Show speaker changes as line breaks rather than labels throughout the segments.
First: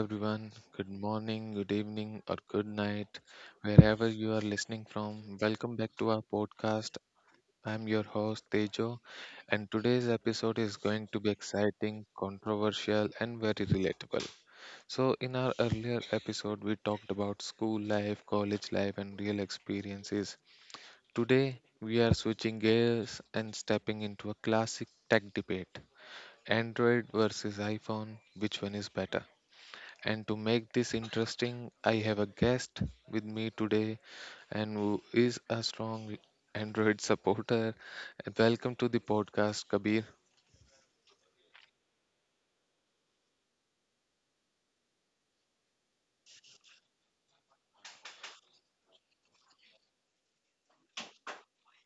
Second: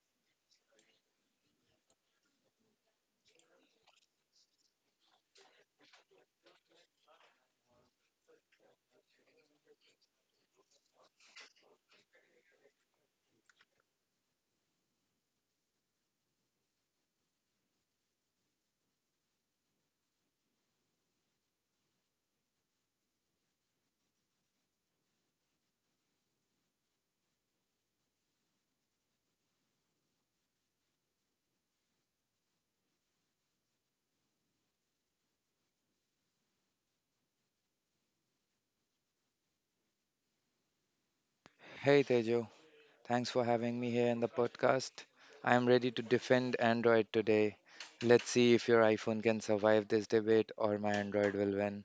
everyone. Good morning, good evening, or good night, wherever you are listening from. Welcome back to our podcast. I'm your host Tejo, and today's episode is going to be exciting, controversial, and very relatable. So, in our earlier episode, we talked about school life, college life, and real experiences. Today, we are switching gears and stepping into a classic tech debate. Android versus iPhone, which one is better? And to make this interesting, I have a guest with me today, and who is a strong Android supporter. And welcome to the podcast, Kabir.
Hey Tejo, thanks for having me here in the podcast. I am ready to defend Android today. Let's see if your iPhone can survive this debate or my Android will win.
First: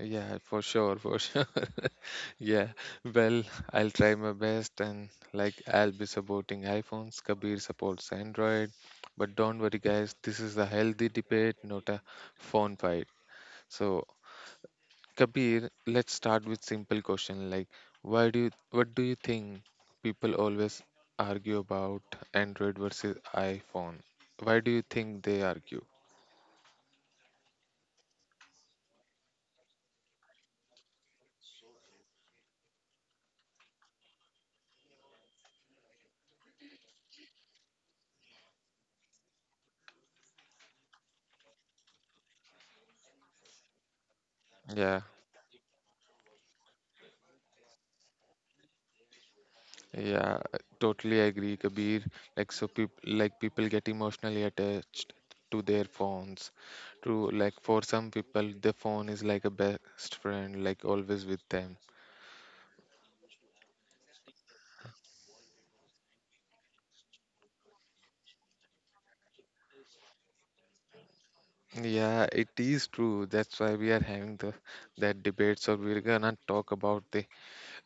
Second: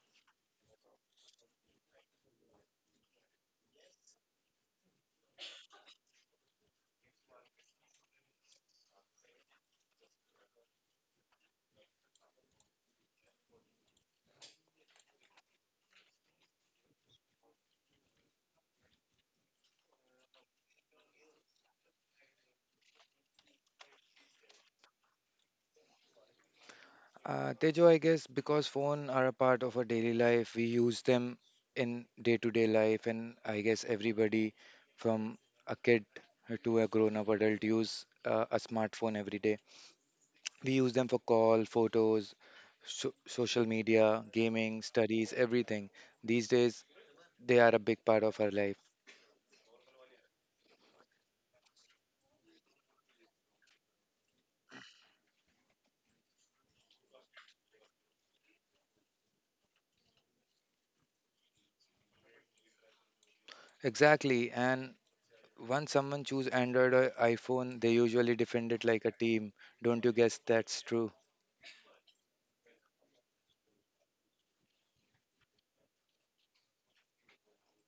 Yeah, for sure, for sure. Yeah, well, I'll try my best and I'll be supporting iPhones. Kabir supports Android. But don't worry, guys, this is a healthy debate, not a phone fight. So Kabir, let's start with simple question like why do you what do you think people always argue about Android versus iPhone? Why do you think they argue?
Tejo, I guess because phones are a part of our daily life, we use them in day to day life, and I guess everybody from a kid to a grown up adult use a smartphone every day. We use them for call, photos, social media, gaming,
Yeah,
studies, everything. These days, they are a big part of our life.
yeah, I totally agree, Kabir. People get emotionally attached to their phones. True, like for some people the phone is like a best friend, like always with them.
Exactly. And once someone choose Android or iPhone, they usually defend it like a team. Don't you guess that's true?
Yeah, it is true. That's why we are having the that debates, or we're gonna talk about the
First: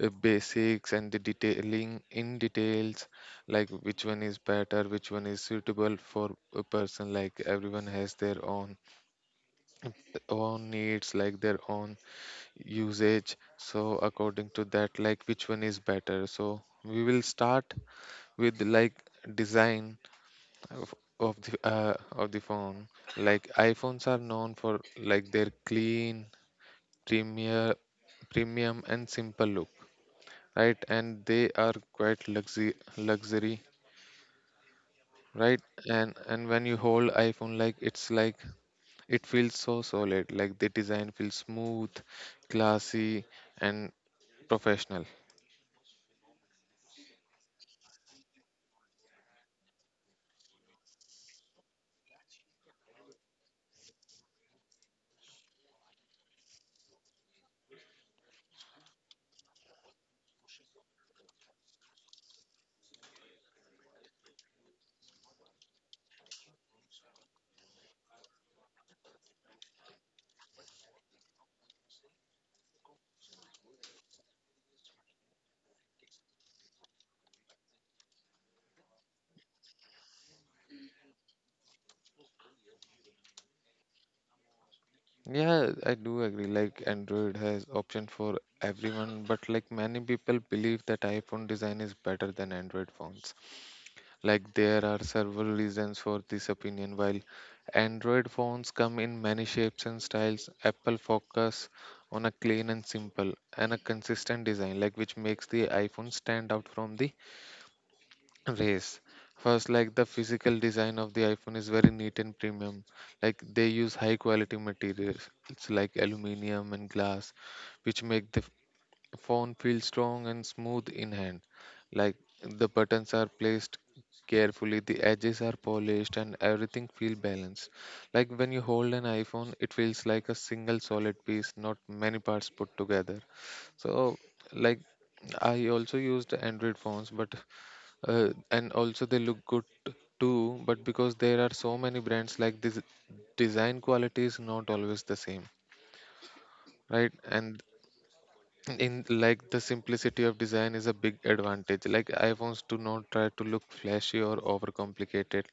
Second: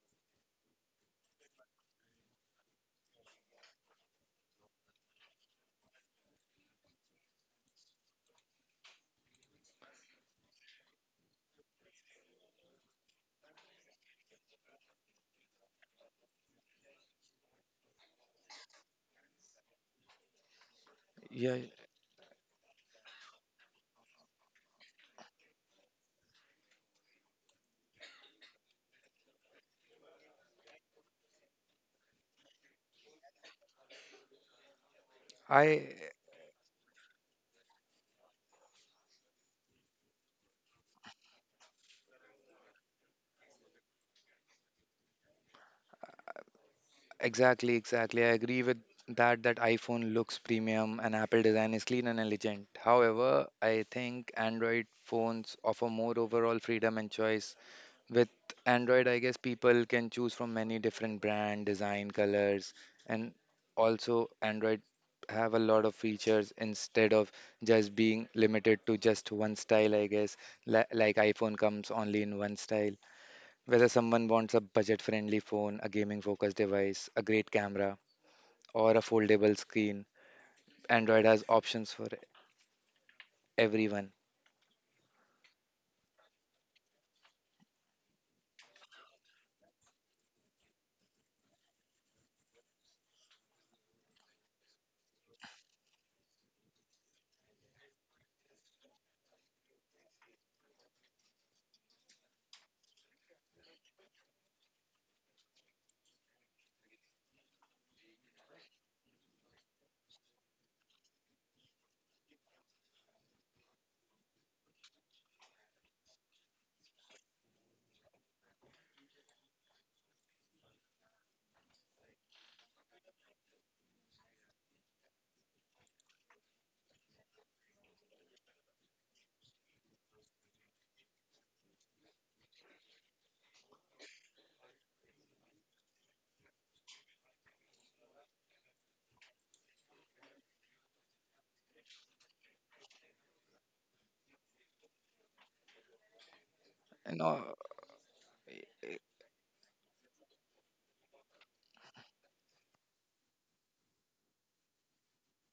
basics and the detailing in details like which one is better, which one is suitable for a person. Like everyone has their own needs, like their own usage, so according to that, like which one is better. So we will start with like design of,
Yeah,
of the phone. Like iPhones are known for like their clean premier premium and simple look, right? And they are quite luxury, right?
I
And when you hold iPhone, like it's like it feels so solid. Like the design feels smooth, classy, and professional.
exactly, exactly. I agree with that iPhone looks premium and Apple design is clean and elegant. However, I think Android phones offer more overall freedom and choice. With Android, I guess people can choose from many different brand, design, colors, and also Android have a lot of features instead of just being limited to just one style, I guess. Like iPhone comes only in one style. Whether someone wants a budget-friendly phone, a gaming-focused device, a great camera, or a foldable screen, Android has options for everyone.
Yeah, I do agree. Like Android has option for everyone, but like many people believe that iPhone design is better than Android phones. Like there are several reasons for this opinion. While Android phones come in many shapes and styles, Apple focus on a clean and simple and a consistent design, like which makes the iPhone stand out from the race. First, like the physical design of the iPhone is very neat and premium. Like they use high quality materials, it's like aluminium and glass, which make the phone feels strong and smooth in hand. Like the buttons are placed carefully, the edges are polished, and everything feels balanced. Like when you hold an iPhone, it feels like a single solid piece, not many parts put together. So, like I also used Android phones, but and also they look good too. But because there are so many brands, like this design quality is not always the same, right?
You know,
And in like the simplicity of design is a big advantage. Like iPhones do not try to look flashy or overcomplicated.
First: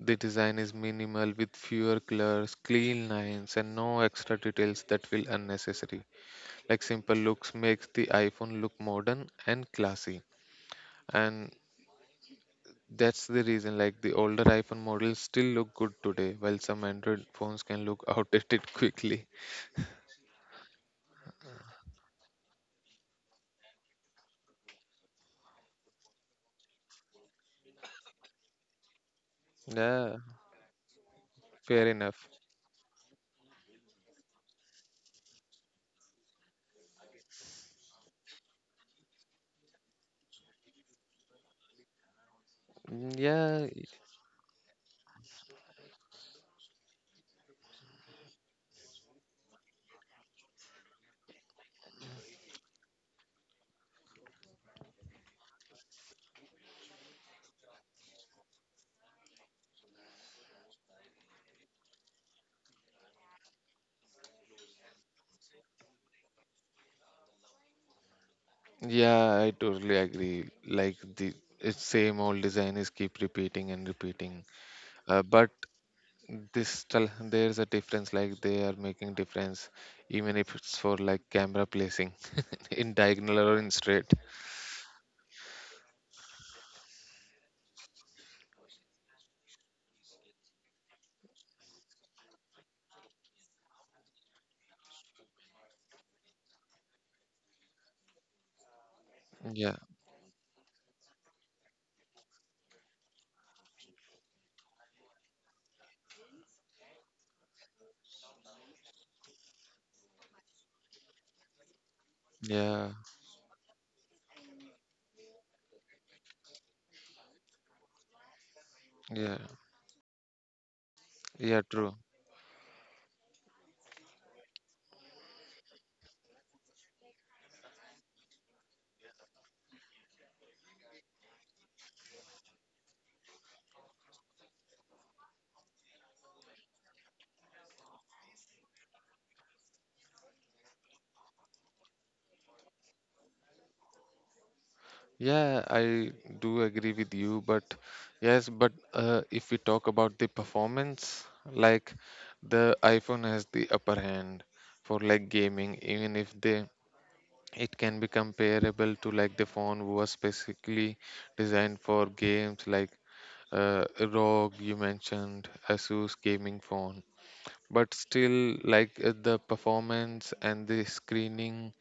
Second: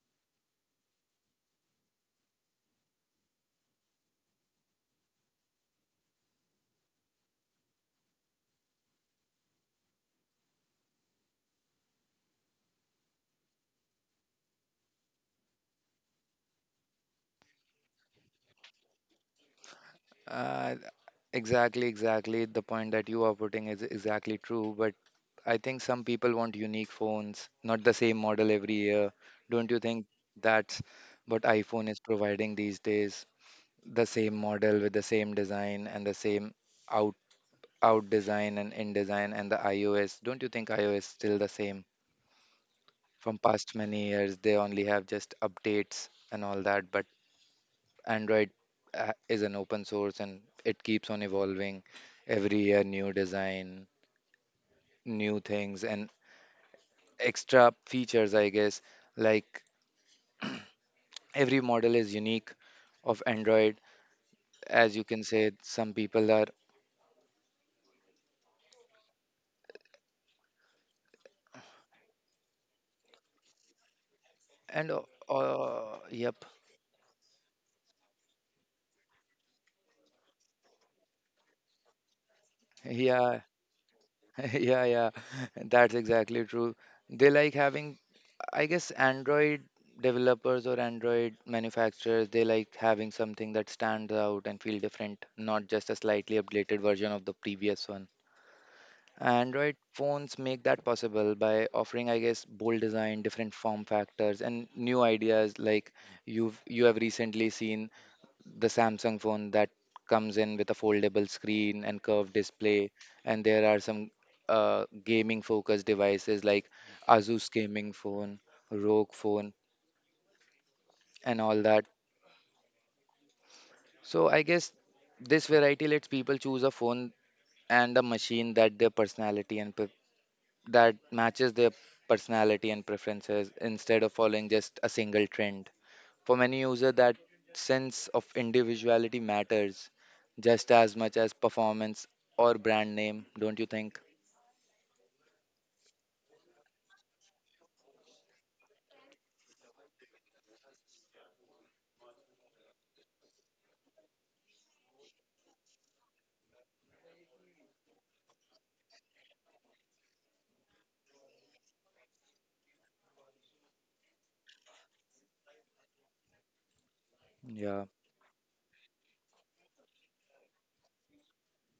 The design is minimal with fewer colors, clean lines, and no extra details that feel unnecessary. Like simple looks makes the iPhone look modern and classy, and that's the reason like the older iPhone models still look good today while some Android phones can look outdated quickly.
Uh, exactly, exactly. The point that you are putting is exactly true. But I think some people want unique phones, not the same model every year. Don't you think
Yeah,
that's what iPhone
fair
is
enough.
providing these days? The same model with the same design and the same out out design and in design and the iOS. Don't you think iOS still the same?
Mm,
From
yeah.
past many years, they only have just updates and all that, but Android is an open source and it keeps on evolving every year, new design, new things, and extra features, I guess. Like every model is unique of Android, as you can say, some people are,
Yeah, I totally agree. Like the it's same old design is keep repeating and repeating.
and uh,
But
uh, yep,
there's a difference. Like they are making difference, even if it's for like camera placing in
yeah,
diagonal or in straight.
yeah, that's exactly true. They like having, I guess, Android developers or Android manufacturers, they like having something that stands out and feel different, not just a slightly updated version of the previous one. Android
Yeah,
phones make that possible by offering, I guess, bold design, different form factors, and new ideas like you have recently seen the Samsung phone that comes in with a foldable screen and curved display,
yeah,
and there are some gaming focused devices like Asus gaming phone, Rogue
yeah,
phone, and
yeah.
all that.
True.
So I guess this variety lets people choose a phone and a machine that their personality that matches their personality and preferences instead of following just a single trend. For many users, that sense of individuality matters just as much as performance or brand name, don't you think?
Yeah, I do agree with you. But yes, but if we talk about the performance, like the iPhone has the upper hand for like gaming, even if they it can be comparable to like the phone was specifically designed for games like uh, ROG. You mentioned Asus gaming phone,
Yeah.
but still like the performance and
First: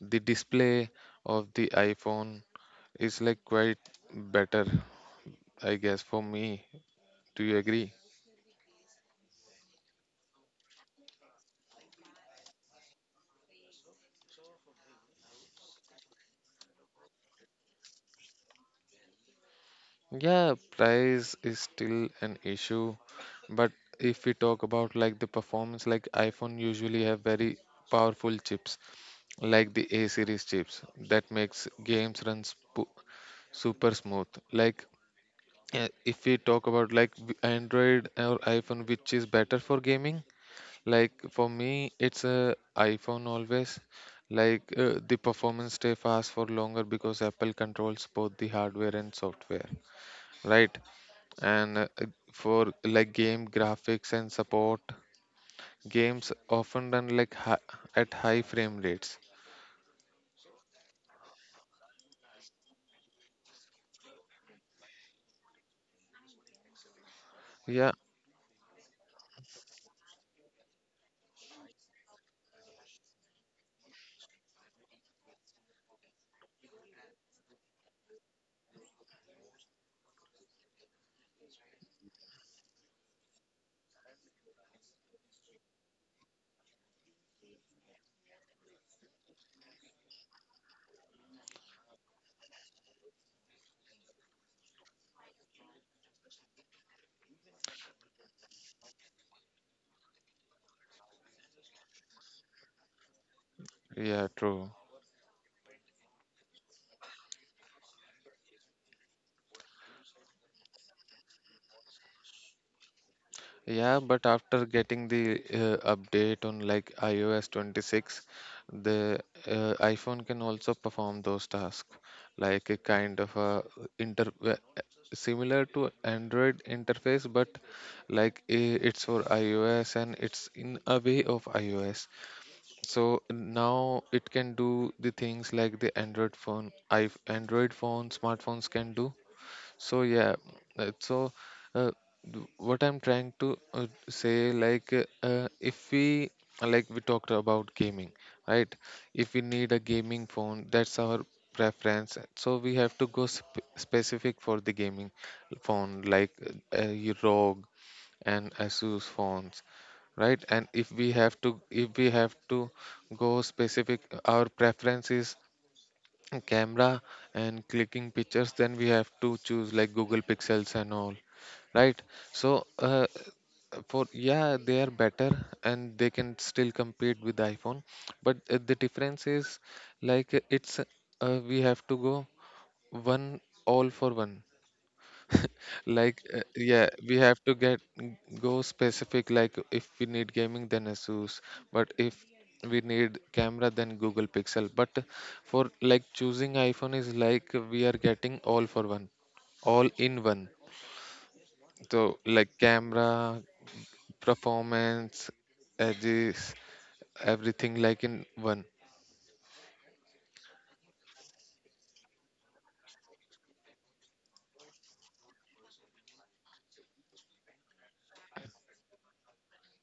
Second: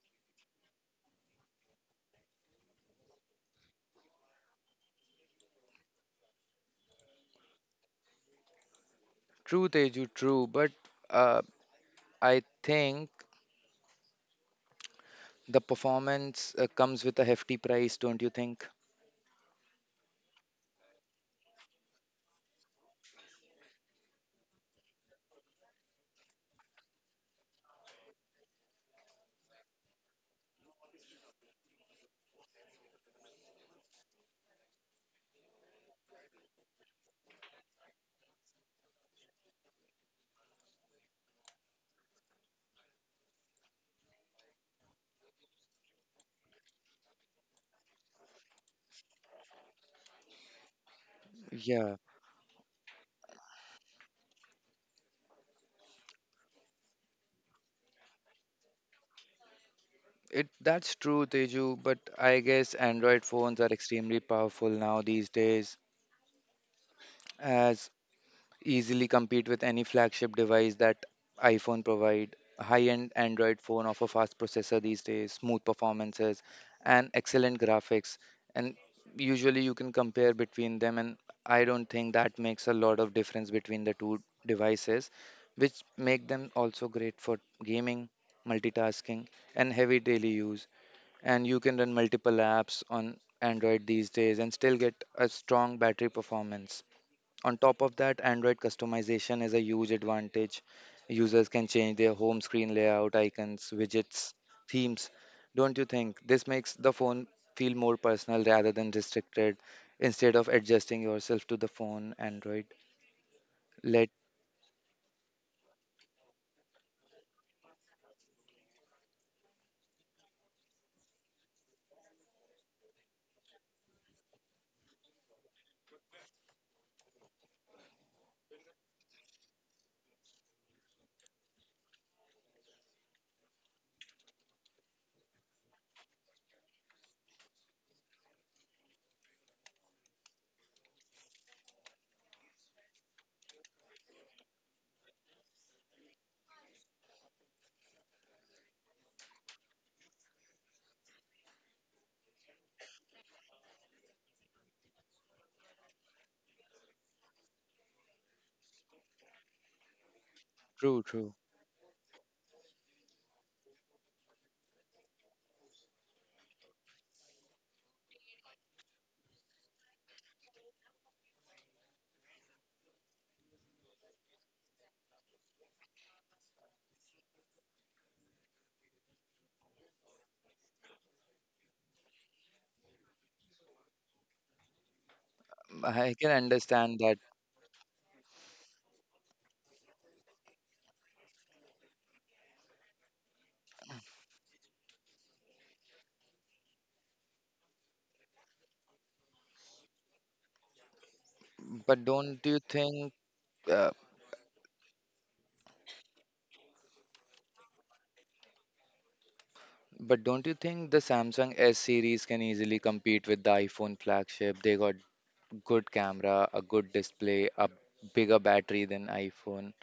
the display of the iPhone is like quite better, I guess. For me, do you agree?
True, Teju, true. But uh, I think the performance comes with a hefty price, don't you think?
Yeah, price is still an issue, but if we talk about like the performance, like iPhone usually have very powerful chips, like the A series chips that makes games run sp super smooth. Like if we talk about like Android or iPhone, which is better for gaming, like for me it's a iPhone always. Like the performance stay fast for longer because Apple controls both the hardware and software, right? And
Yeah,
for like game graphics and support, games often run like at high frame rates.
it that's true, Teju. But I guess Android phones are extremely powerful now these days. As
yeah
easily compete with any flagship device that iPhone provide. High-end Android phone offer fast processor these days, smooth performances, and excellent graphics. And usually you can compare between them, and I don't think that makes a lot of difference between the two devices, which make them also great for gaming, multitasking, and heavy daily use. And you can run multiple apps on Android these days and still get a strong battery performance. On top of that, Android customization is a huge advantage. Users can change their home screen layout, icons,
yeah
widgets,
True.
themes. Don't you think this makes the phone feel more personal rather than restricted instead of adjusting yourself to the phone Android?
Yeah
Let
but after getting the update on like iOS 26, the iPhone can also perform those tasks, like a kind of a inter similar to Android interface, but like it's for iOS and it's in a way of iOS. So now it can do the things like the Android phone, I Android phone, smartphones can do. So yeah, uh, so uh, what I'm trying to say, like if we like we talked about gaming, right? If we need a gaming phone, that's our preference. So we have to go sp specific for the gaming phone, like your ROG and Asus phones, right? And
true, true.
if we have to go specific, our preference is camera and clicking pictures, then we have to choose like Google Pixels and all, right? So for yeah, they are better and they can still compete with iPhone, but the difference is like it's we have to go one all for one
I
like
can
yeah,
understand
we
that,
have to get go specific. Like if we need gaming, then Asus, but if we need camera then Google Pixel. But for like choosing iPhone is like we are getting all for one, all in one.
but
So
don't
like
you think
camera,
uh,
performance, edges, everything like in one.
but don't you think the Samsung S series can easily compete with the iPhone flagship? They got good camera, a good display, a bigger battery than iPhone.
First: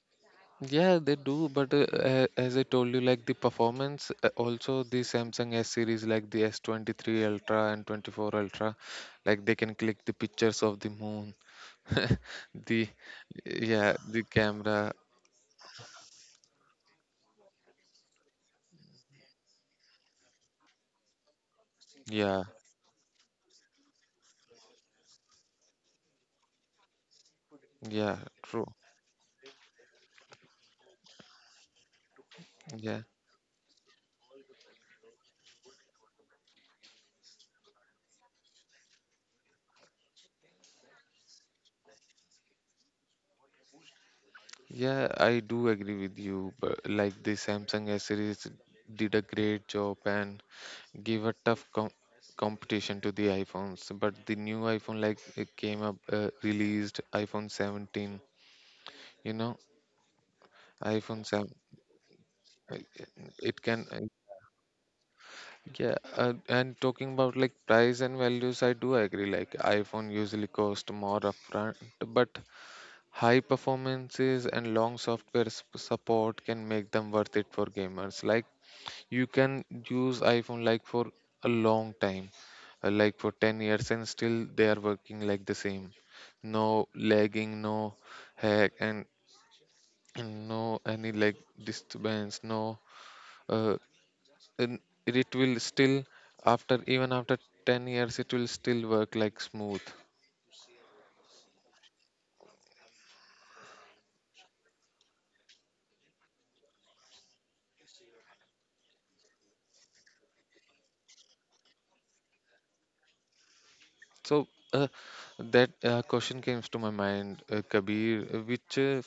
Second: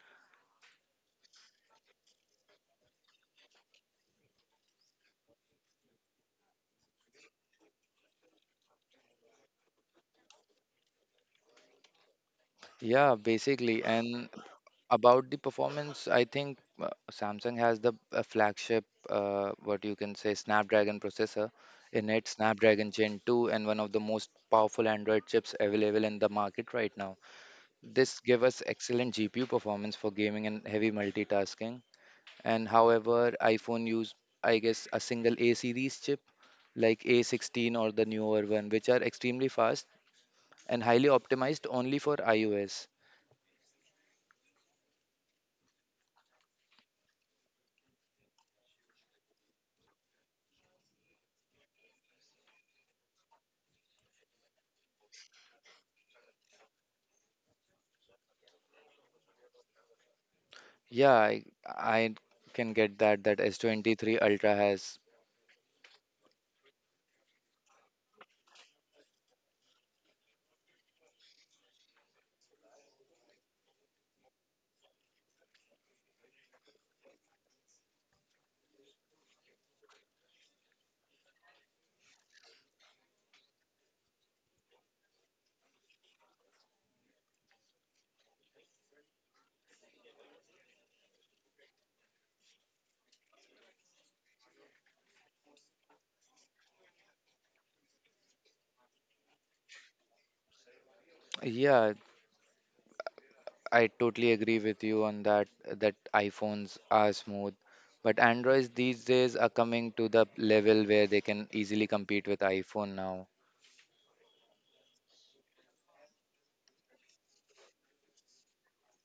Yeah, they do, but as I told you, like the performance, also the Samsung S series, like the S23 Ultra and 24 Ultra, like they can click the pictures of the moon, the
Yeah, basically.
yeah, the
And
camera,
about the performance, I think Samsung has the flagship, what you can say, Snapdragon processor in it,
yeah,
Snapdragon Gen 2, and one of the most powerful Android chips available in the market right now.
yeah,
This give us
true,
excellent GPU performance for gaming and heavy multitasking. And
yeah,
however iPhone use, I guess, a single A series chip like A16 or the newer one, which are extremely fast and highly optimized only for iOS.
yeah, I do agree with you, but like the Samsung S series did a great job and give a tough competition to the iPhones. But the new iPhone, like it came up, released iPhone 17. You know,
yeah
iPhone
i,
7.
I can
uh,
get that that
It can,
S23 ultra has.
yeah. And talking about like price and values, I do agree. Like iPhone usually cost more upfront, but high performances and long software support can make them worth it for gamers. Like you can use iPhone like for a long time, like for 10 years, and still they are working like the same, no lagging, no hack, and no any like disturbance, no uh, and it will still after, even after 10 years, it will still work like smooth.
Yeah, I totally agree with you on that that iPhones are smooth, but Androids these days are coming to the level where they can easily compete with iPhone now.
So uh, that question comes to my mind, Kabir, which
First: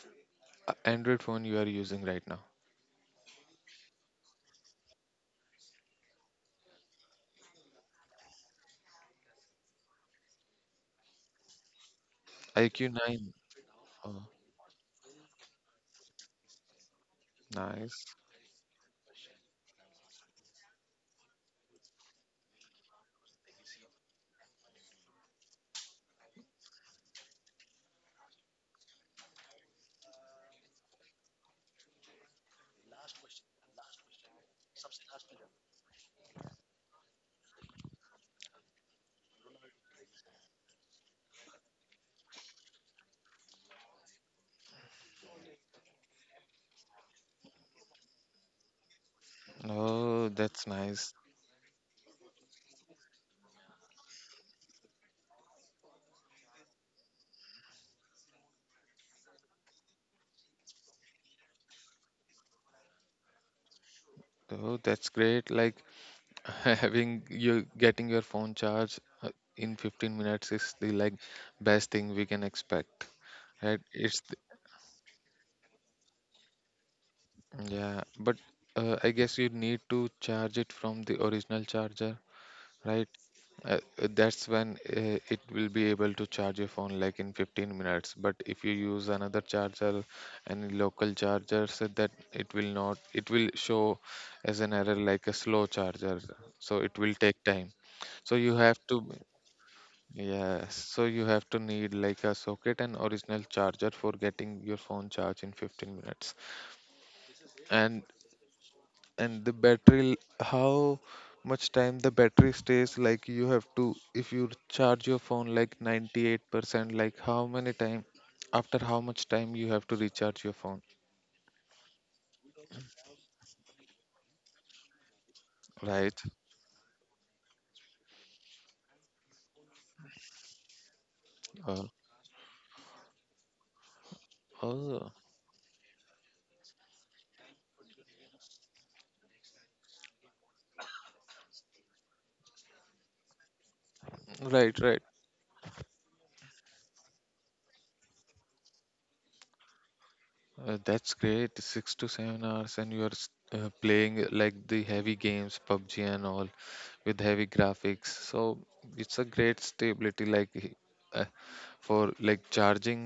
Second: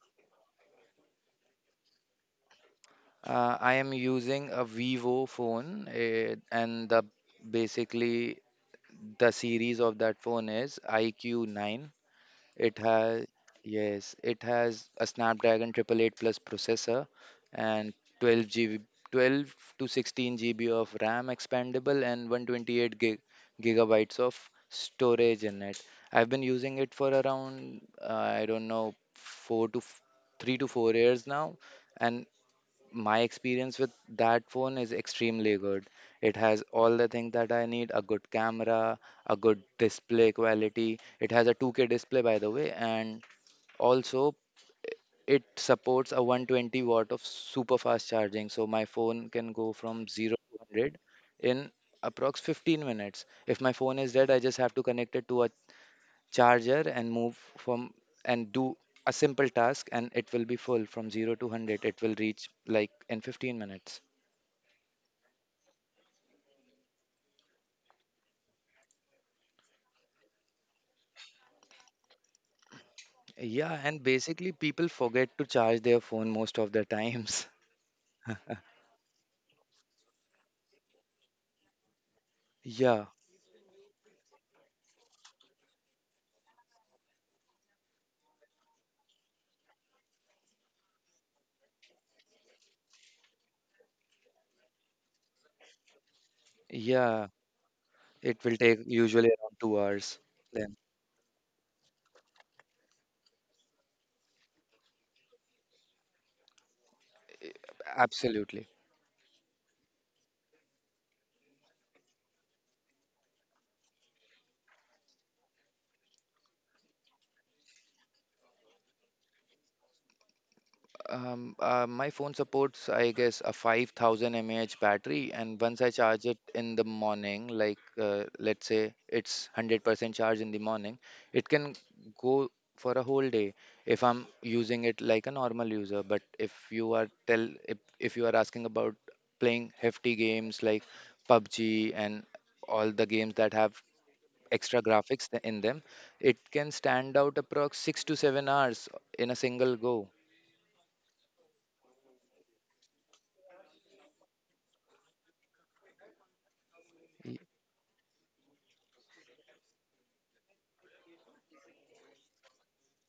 Android phone you are using right now?
I am using a Vivo phone, eh, and the basically the series of that phone is IQ9. It has
IQ9?
Yes,
Oh,
it has a Snapdragon 888 Plus processor and
nice.
12 to 16 GB of RAM expandable and gigabytes of storage in it. I've been using it for around I don't know four to f- 3 to 4 years now, and my experience with that phone is extremely good. It has all the things that I need, a good camera, a good display quality. It has a 2K display, by the way, and also it supports a 120 watt of super fast charging. So my phone can go from
Oh,
0 to
that's
100
nice.
in approx 15 minutes. If my phone is dead, I just have to connect it to a charger and move from and do a simple task and it will be full from 0 to 100, it will reach like in 15 minutes.
Oh, that's great. Like having you getting your phone charged in 15 minutes is the like best thing we can expect,
Yeah,
right?
and basically people forget to charge their phone most of the times.
Yeah, but I guess you need to charge it from the original charger,
Yeah,
right? That's when it will be able to charge your phone like in 15 minutes, but if you use another charger, any local charger, so that it will not, it will show as an error, like a slow charger, so it will
yeah.
take time.
It
So
will
you
take
have to
usually around 2 hours
Yes,
then.
so you have to need like a socket and original charger for getting your phone charged in 15 minutes. and
Absolutely.
and the how much time the battery stays? Like you have to, if you charge your phone like 98%, like how many time, after how much time you have to recharge your phone?
My phone supports, I guess, a 5000 mAh battery, and once I
Right.
charge it in the morning, like let's say it's 100% charge in the morning, it can
uh,
go for a whole day if I'm using it
oh
like a normal user. But if you are asking about playing hefty games like PUBG and all the games that have
right,
extra
right.
graphics in them, it can stand out approx 6 to 7 hours in a single go.
Uh, that's great, 6 to 7 hours, and you are playing like the heavy games PUBG and all with heavy graphics. So it's a great stability, like uh, for like charging,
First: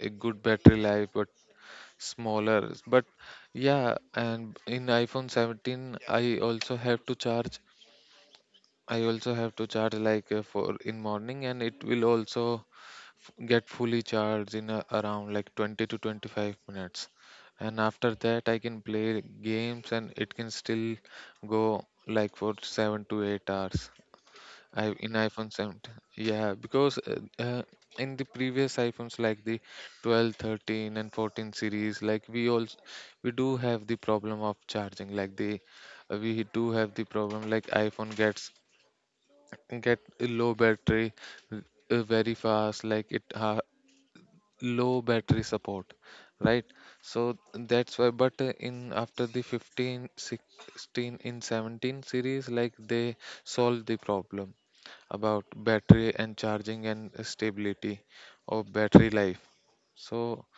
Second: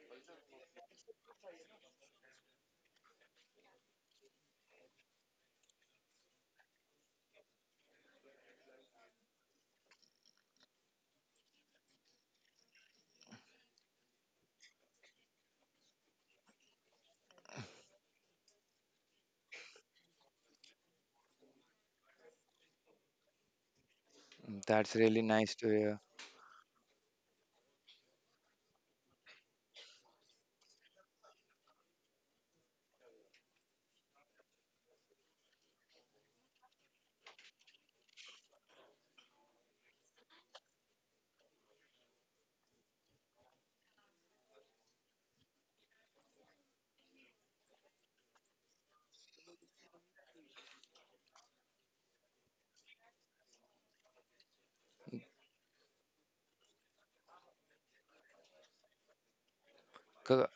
a good battery life, but smaller. But yeah, and in iPhone 17, I also have to charge like for in morning, and it will also get fully charged in around like 20 to 25 minutes, and after that I can play games and it can still go like for 7 to 8 hours.
Mm,
I,
that's
in
really
iPhone
nice to
17,
hear.
yeah, because in the previous iPhones like the 12, 13 and 14 series, like we do have the problem of charging. Like the we do have the problem like iPhone get a low battery very fast, like it low battery support, right? So that's why. But in after the 15, 16, in 17 series, like they solved the problem about battery and charging and stability of battery life. So,
Co-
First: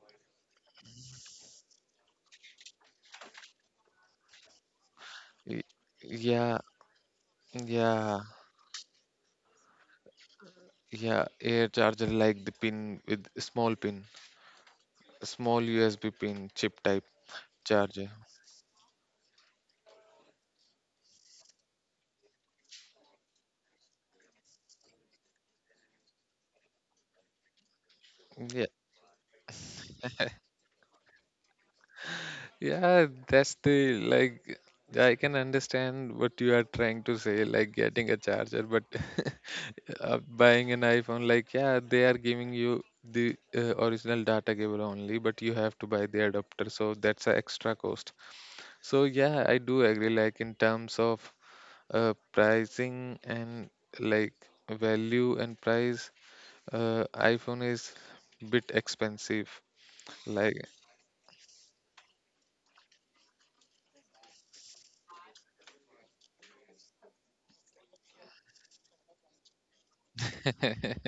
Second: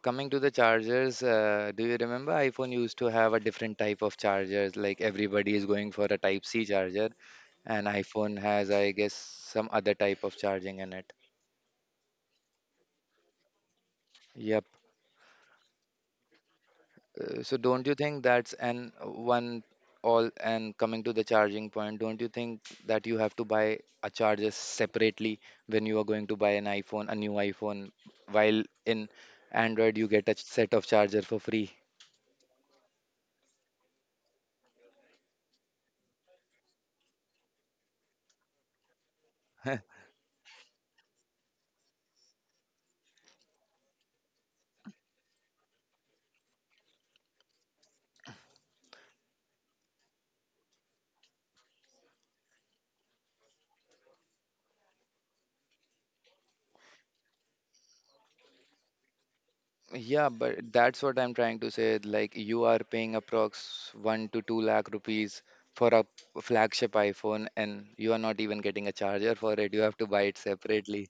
Coming to the chargers, do you remember iPhone used to have a different type of chargers? Like everybody
y-
is going for a Type
yeah,
C charger, and
yeah,
iPhone has, I guess, some other type of charging in it.
yeah, air charger like the pin with small pin,
Yep.
small USB pin chip type
So don't you
charger.
think that's an one all and coming to the charging point, don't you think that you have to buy a charger separately when you are going to buy an iPhone, a new iPhone, while
Yeah.
in Android you get a set of charger for free?
Yeah, that's the like I can understand what you are trying to say, like getting a charger, but buying an iPhone, like yeah, they are giving you the original data cable only, but you have to buy the adapter, so that's an extra cost. So yeah, I do agree, like in terms of pricing and like value and price, iPhone is bit expensive,
Yeah,
like.
but that's what I'm trying to say. Like you are paying approx one to two lakh rupees for a flagship iPhone, and you are not even getting a charger for it. You have to buy it separately.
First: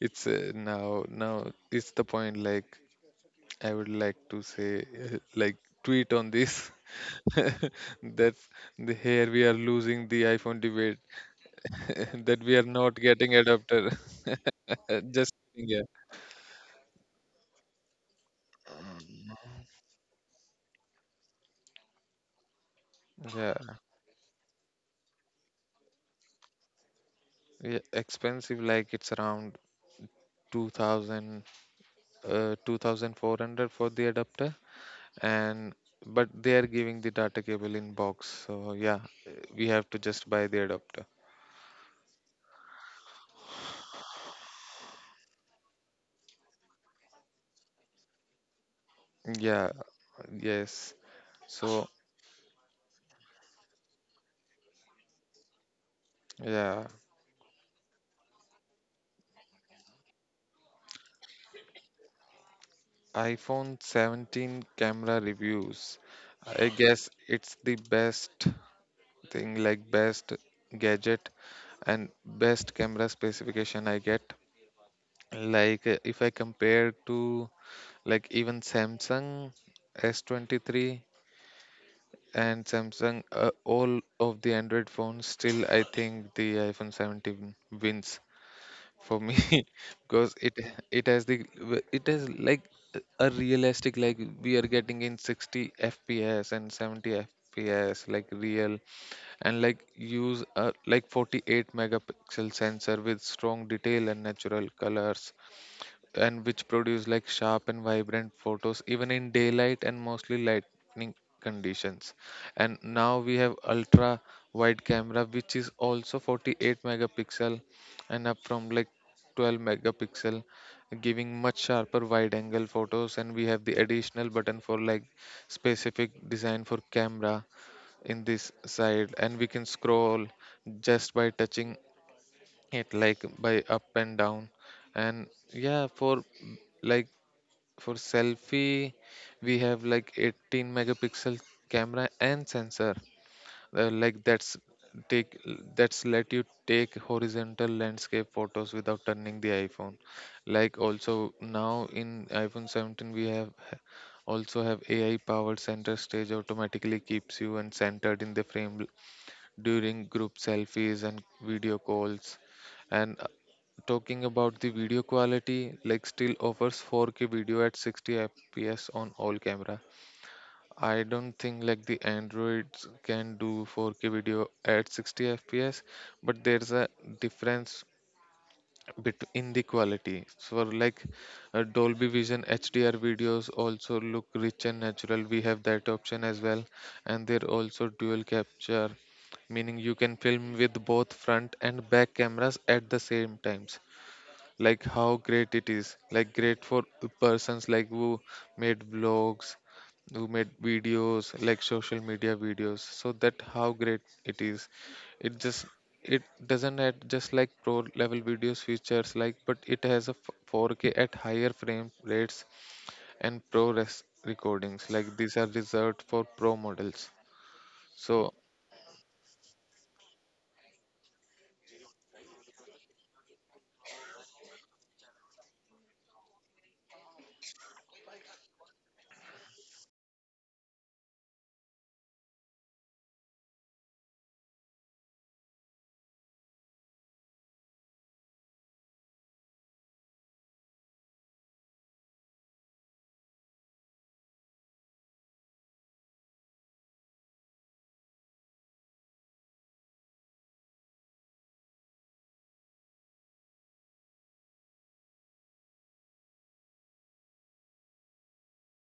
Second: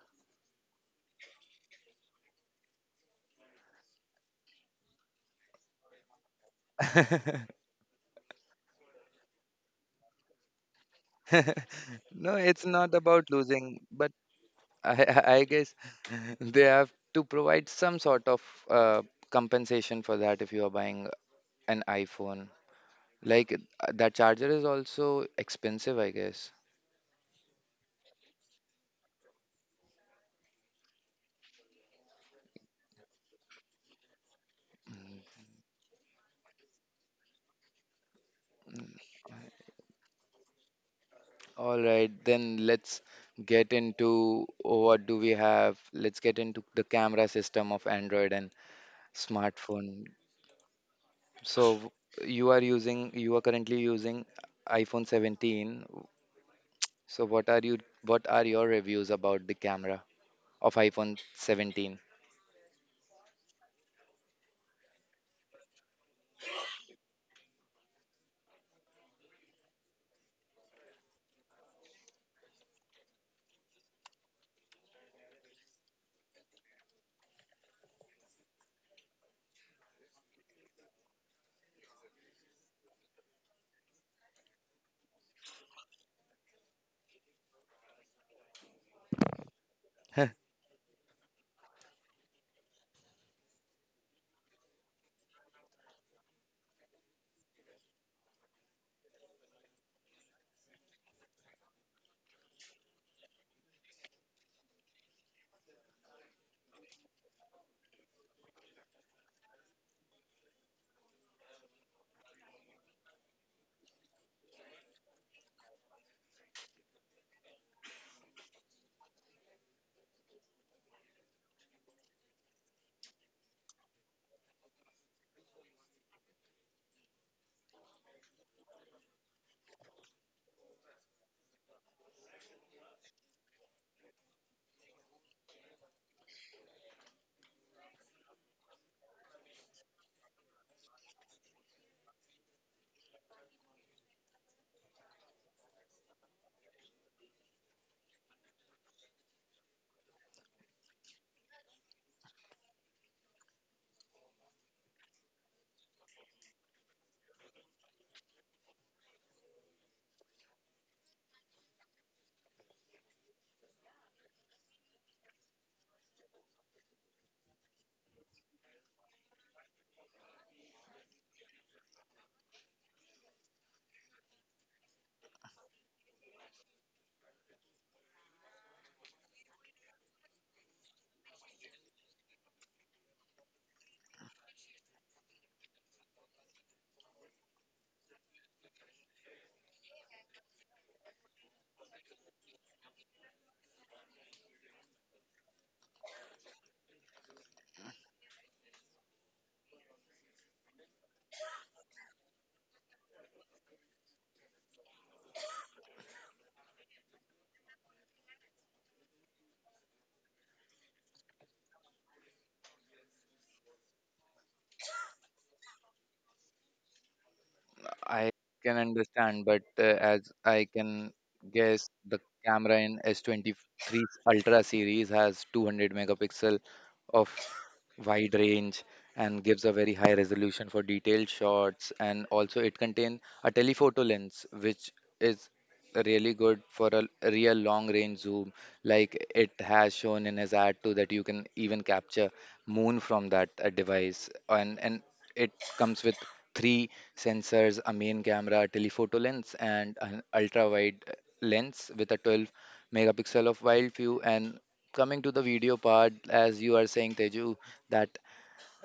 It's now it's the point, like I would like to say like tweet on this. That's the Here we are losing the iPhone debate
No,
that we are
it's
not
not about
getting
losing,
adapter.
but I, I
Just
I guess
yeah.
they have to provide some sort of uh, compensation for that if you are buying an iPhone. Like
Yeah,
that charger is also expensive, I guess.
yeah, expensive like it's around 2000, 2400 for the adapter, and but they are giving the data cable in box, so yeah, we have to just buy the adapter.
All right, then let's get into oh, what do we have. Let's get into the camera system of Android and
Yeah,
smartphone.
yes,
So
so
you are currently using iPhone 17.
yeah,
So what are your reviews about the camera of iPhone 17?
iPhone 17 camera reviews. I guess it's the best thing, like best gadget and best camera specification I get. Like if I compare to like even Samsung S23 and Samsung, all of the Android phones, still I think the iPhone 17 wins for me. Because it has the it has like a realistic, like we are getting in 60 fps and 70 fps, like real, and like use a like 48 megapixel sensor with strong detail and natural colors, and which produce like sharp and vibrant photos even in daylight and mostly lightning conditions. And now we have ultra wide camera which is also 48 megapixel and up from like 12 megapixel, giving much sharper wide angle photos. And we have the additional button for like specific design for camera in this side, and we can scroll just by touching it, like by up and down. And yeah, for like for selfie, we have like 18 megapixel camera and sensor, like that's take, that's let you take horizontal landscape photos without turning the iPhone. Like also now in iPhone 17 we have also have AI powered center stage, automatically keeps you and centered in the frame during group selfies and video calls. And talking about the video quality, like still offers 4K video at 60 fps on all camera. I don't think like the Androids can do 4K video at 60 fps, but there's a difference in the quality. So like, Dolby Vision HDR videos also look rich and natural. We have that option as well, and they're also dual capture, meaning you can film with both front and back cameras at the same time. Like how great it is, like great for persons like who made vlogs, who made videos like social media videos, so that how great it is. It just, it doesn't have just like pro level videos features, like but it has a 4K at higher frame rates and pro res recordings, like these are reserved for pro models, so.
I can understand, but as I can guess, the camera in S23 Ultra series has 200 megapixel of wide range and gives a very high resolution for detailed shots. And also, it contains a telephoto lens, which is really good for a real long range zoom, like it has shown in his ad too that you can even capture moon from that device, and it comes with three sensors, a main camera, a telephoto lens, and an ultra wide lens with a 12 megapixel of wild view. And coming to the video part, as you are saying, Teju, that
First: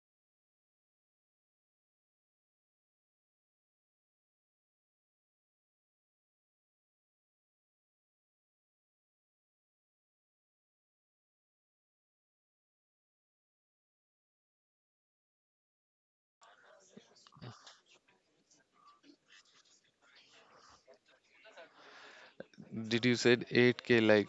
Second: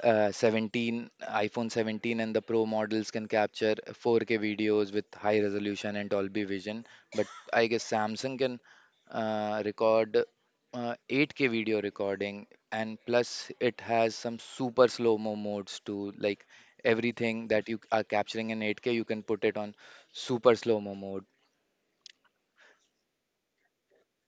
uh, 17 iPhone 17 and the Pro models can capture 4K videos with high resolution and Dolby Vision, but I guess Samsung can record 8K video recording, and plus it has some super slow-mo modes too. Like everything that you are capturing in 8K, you can put it on super slow-mo mode.
Did you said 8K? Like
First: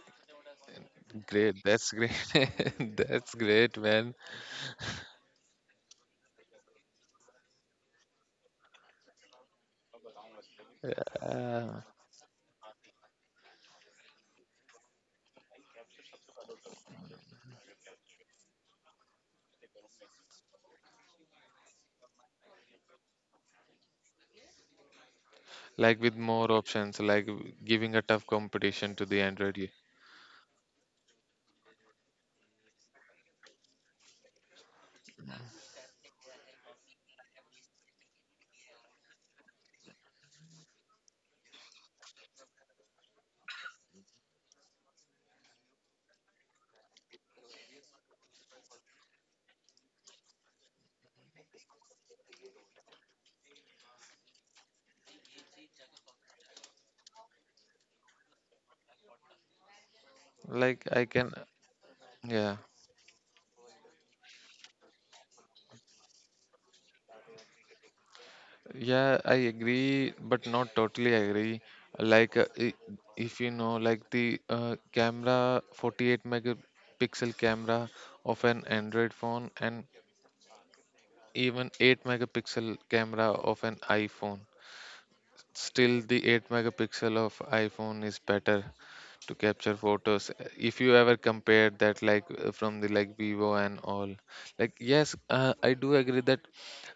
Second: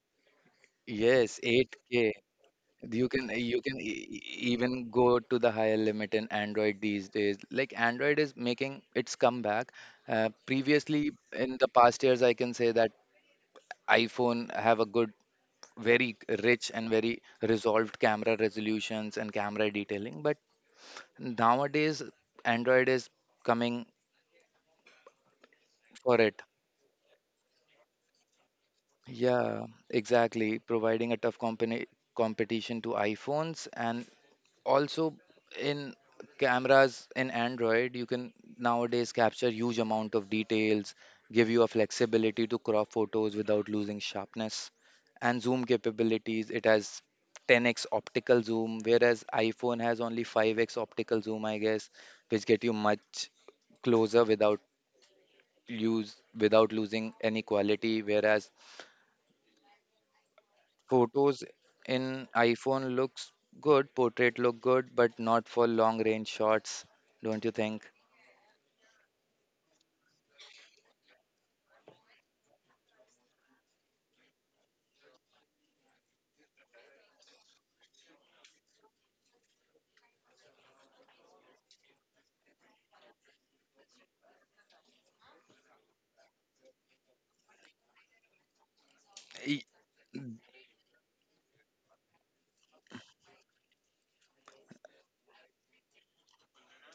Yes,
great, that's great.
8K.
That's
You
great,
can
man.
even go to the higher limit in Android these days. Like Android is making its comeback. Previously, in the
Uh,
past years, I can say that iPhone have a good, very rich and very resolved camera resolutions and camera detailing. But nowadays, Android is coming
like with
for it.
more options, like giving a tough competition to the Android,
Yeah, exactly. Providing a tough company competition to iPhones. And also in cameras in Android you can nowadays capture huge amount of details, give you a flexibility to crop photos without losing sharpness, and zoom capabilities. It has 10x optical zoom whereas iPhone has only 5x optical zoom, I guess, which get you much closer without use without losing any quality, whereas
like I can.
photos in
Yeah,
iPhone looks good, portrait look good, but not for long range shots, don't you think?
yeah, I agree, but not totally agree. Like if you know like the camera, 48 megapixel camera of an Android phone, and even 8 megapixel camera of an iPhone. Still, the 8 megapixel of iPhone is better to
Y-
capture photos.
mm,
If you ever compared that, like from the like Vivo and all. Like yes, I do agree that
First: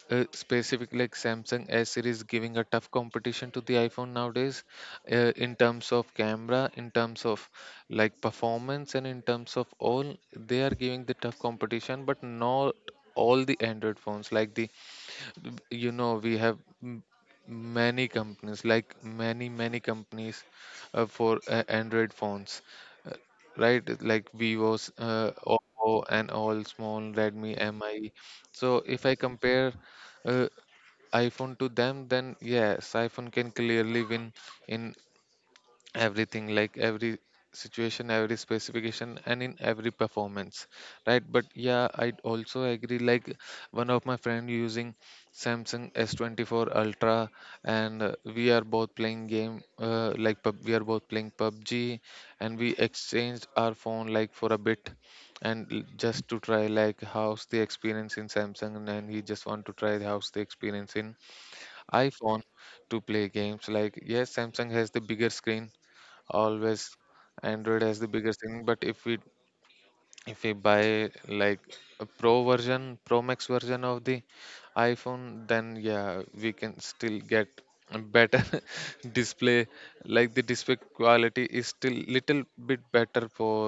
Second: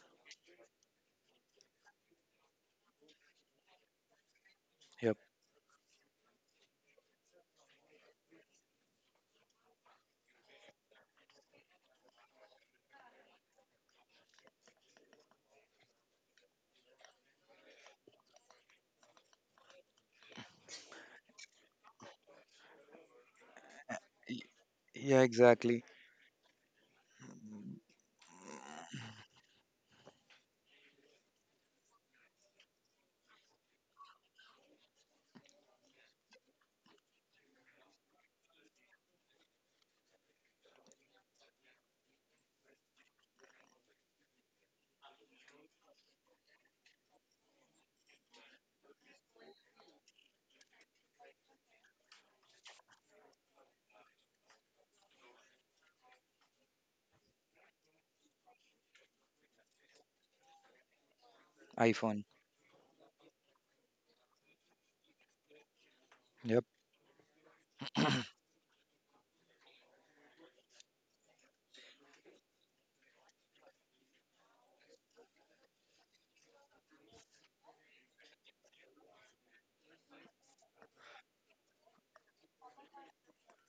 specific like Samsung S series giving a tough competition to the iPhone nowadays,
Yep.
in terms of camera, in terms of like performance, and in terms of all, they are giving the tough competition, but not all the Android phones, like the, you know, we have many companies, like many many companies, for Android phones, uh, right. Like
Y-
Vivo's,
Yeah, exactly.
Oppo, and all, small Redmi, Mi. So if I compare, uh, iPhone to them, then yes, iPhone can clearly win in everything, like every situation, every specification, and in every performance, right? But yeah, I also agree, like one of my friend using Samsung S24 Ultra, and we are both playing game, like we are both playing PUBG. And we exchanged our phone, like for a bit, and just to try, like how's the experience in Samsung, and then he just want to try how's the experience in
iPhone.
iPhone, to play games. Like yes, Samsung has the bigger screen,
Yep.
always. Android has the bigger thing. But if we buy like a pro version, pro max version of the iPhone, then yeah, we can still get a better display. Like the display quality is still little bit better for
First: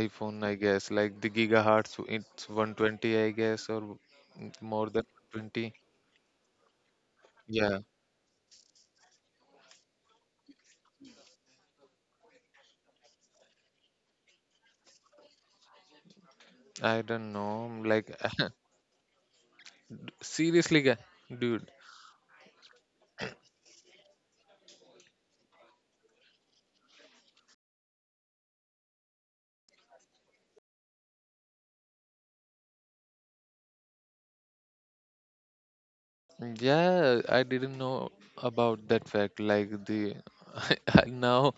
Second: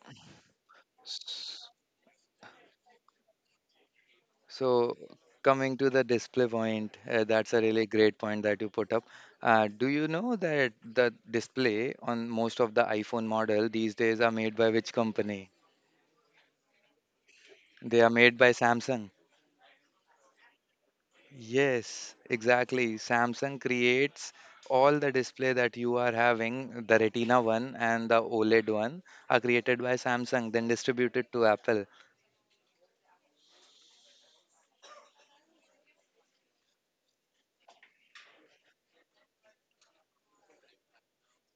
iPhone, I guess. Like the gigahertz, it's 120, I guess, or more
So
than 20.
coming to the display point, that's a
Yeah,
really great point that you put up. Do you know that the display on most of the iPhone model these days are made by which company?
I don't know,
They
like.
are made by Samsung.
Seriously, guy. Dude.
Yes, exactly. Samsung creates all the display that you are having, the Retina one and the OLED one, are created by Samsung, then distributed to Apple.
Yeah, I didn't know about that fact. Like the, now,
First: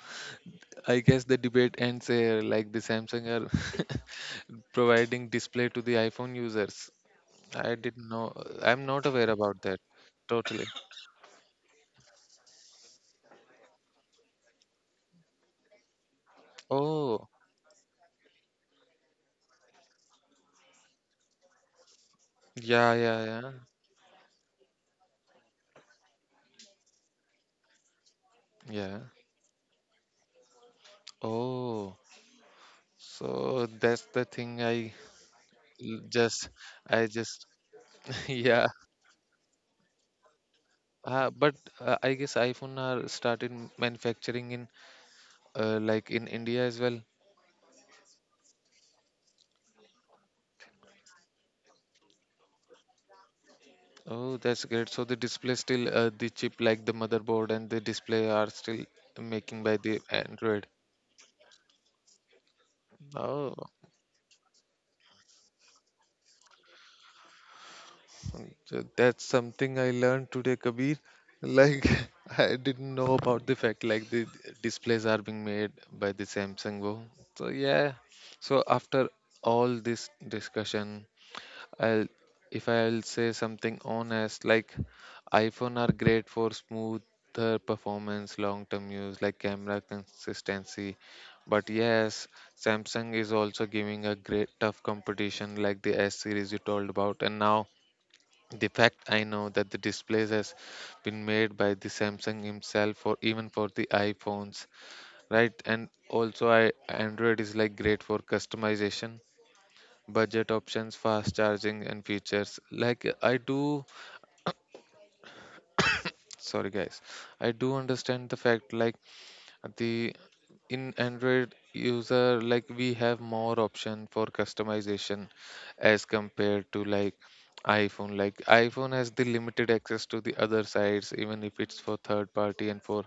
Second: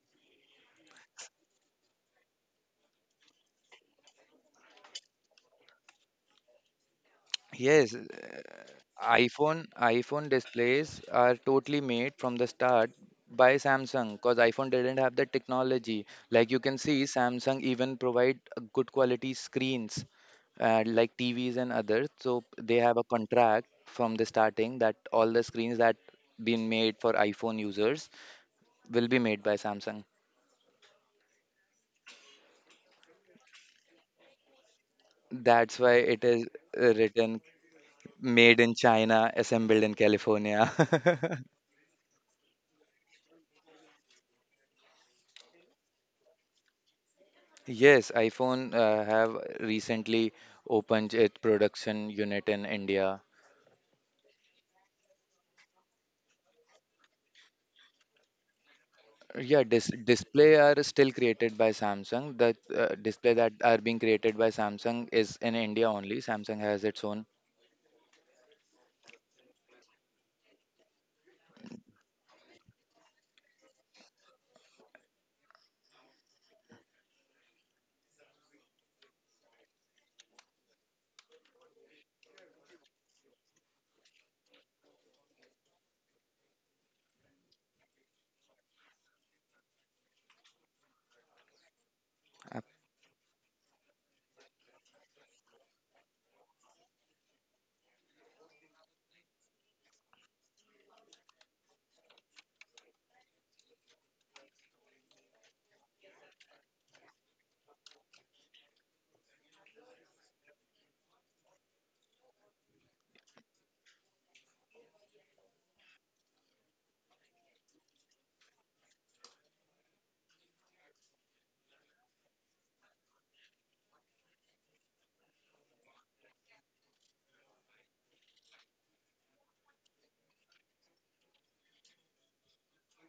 I guess the debate ends here. Like the Samsung are providing display to the iPhone users. I
Yes,
didn't know. I'm not aware about that.
iPhone
Totally.
displays are totally made from the start by Samsung because iPhone didn't have the technology. Like you can see,
Oh,
Samsung even provide a good quality screens like TVs and others. So they
yeah,
have a
yeah, yeah,
contract from the starting that all the screens that been made for iPhone users
yeah.
will be made by Samsung.
Oh, so that's the thing. I
That's why
l-
it is
just,
written
just,
made
yeah.
in China, assembled in California.
But I guess iPhone are started manufacturing in like in India as well.
Yes, iPhone have recently opened its production unit in India.
Oh, that's great. So the display still, the chip, like the motherboard and the display are still making
Yeah,
by the
display
Android.
are still created by Samsung. The display that
Oh,
are being created by Samsung is in India only. Samsung has its own.
so that's something I learned today, Kabir. Like I didn't know about the fact, like the displays are being made by the Samsung Go. So yeah. So after all this discussion, I'll if I'll say something honest, like iPhone are great for smoother performance, long-term use, like camera consistency. But yes,
app-
Samsung is also giving a great tough competition, like the S series you told about. And now the fact I know that the displays has been made by the Samsung himself or even for the iPhones, right? And also I, Android is like great for customization, budget options, fast charging, and features. Like I do, sorry guys, I do understand the fact, like the, in Android user, like we have more option for customization as compared to like iPhone. Like iPhone has the limited access to the other sites, even if it's for third party, and for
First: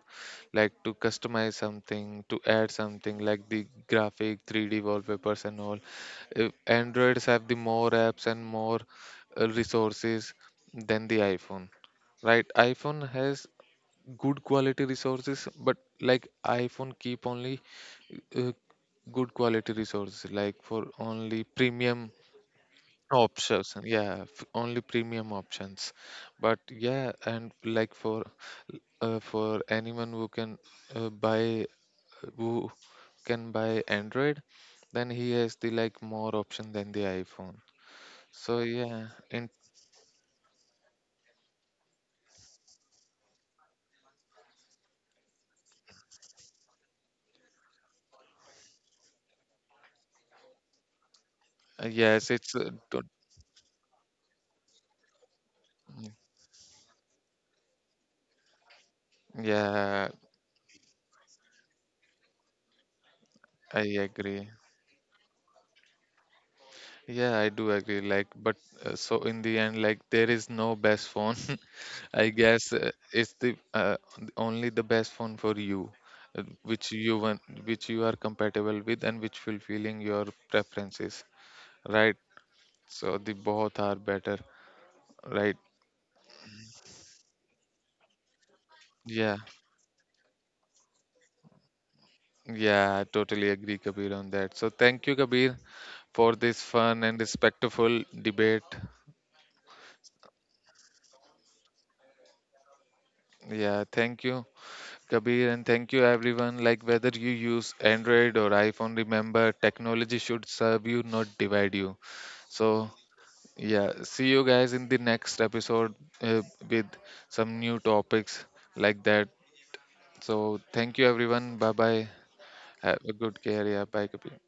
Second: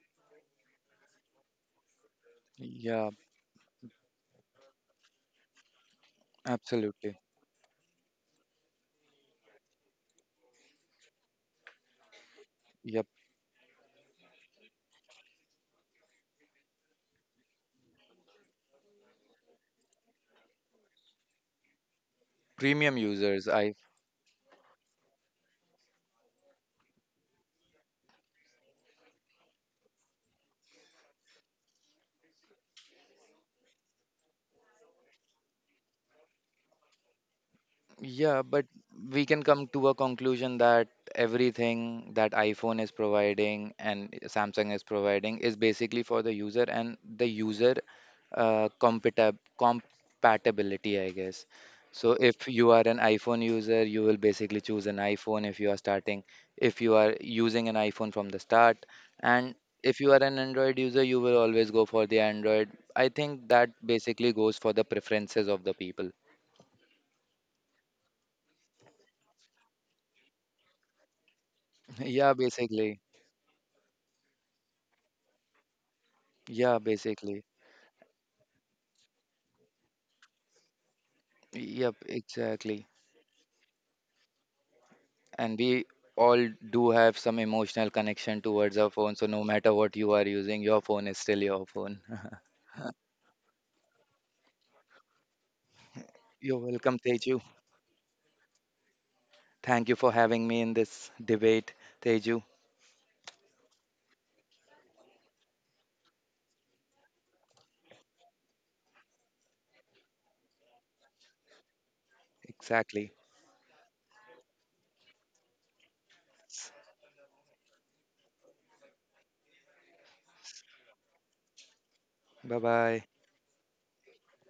like to customize something, to add
Yeah,
something like the graphic 3D wallpapers and all.
absolutely.
Androids have the more apps and more resources than the iPhone, right? iPhone
Yeah,
has good quality resources, but like iPhone keep only uh, good quality resources, like for only premium
premium users.
options.
I.
Yeah, only premium options. But yeah, and like for anyone who can buy, who can buy Android, then he has the like more option than the iPhone.
Yeah,
So
but
yeah,
we can
in,
come to a conclusion that everything that iPhone is providing and Samsung is providing is basically for the user and the user compatibility, I guess. So
yes
if
it's,
you are an iPhone user, you will basically choose an iPhone if you are starting, if you are using an iPhone from the start. And if
yeah,
you are an Android user, you will always go for the Android. I think that
I
basically
agree.
goes for the preferences of the people.
Yeah, I do agree. Like, but so in the end, like, there is no best phone. I
Yeah,
guess
basically.
it's the only the best phone for you,
Yeah,
which you want,
basically.
which you are compatible with, and which fulfilling your preferences,
Yep,
right?
exactly.
So the both are better, right?
And we all do have some emotional connection towards our phone. So
Yeah,
no matter what you are using, your phone is still your phone.
yeah, I totally agree, Kabir, on that. So thank you, Kabir, for
You're
this
welcome,
fun and
Teju.
respectful debate.
Thank you for having me in this debate, Teju.
Yeah, thank you, Kabir, and thank you everyone. Like whether you use Android or iPhone, remember technology should serve you, not divide you. So,
Exactly.
yeah, see you guys in the next episode, uh, with some new topics like that. So, thank you everyone. Bye bye.
Bye
Have
bye.
a good care. Yeah, bye, Kabir.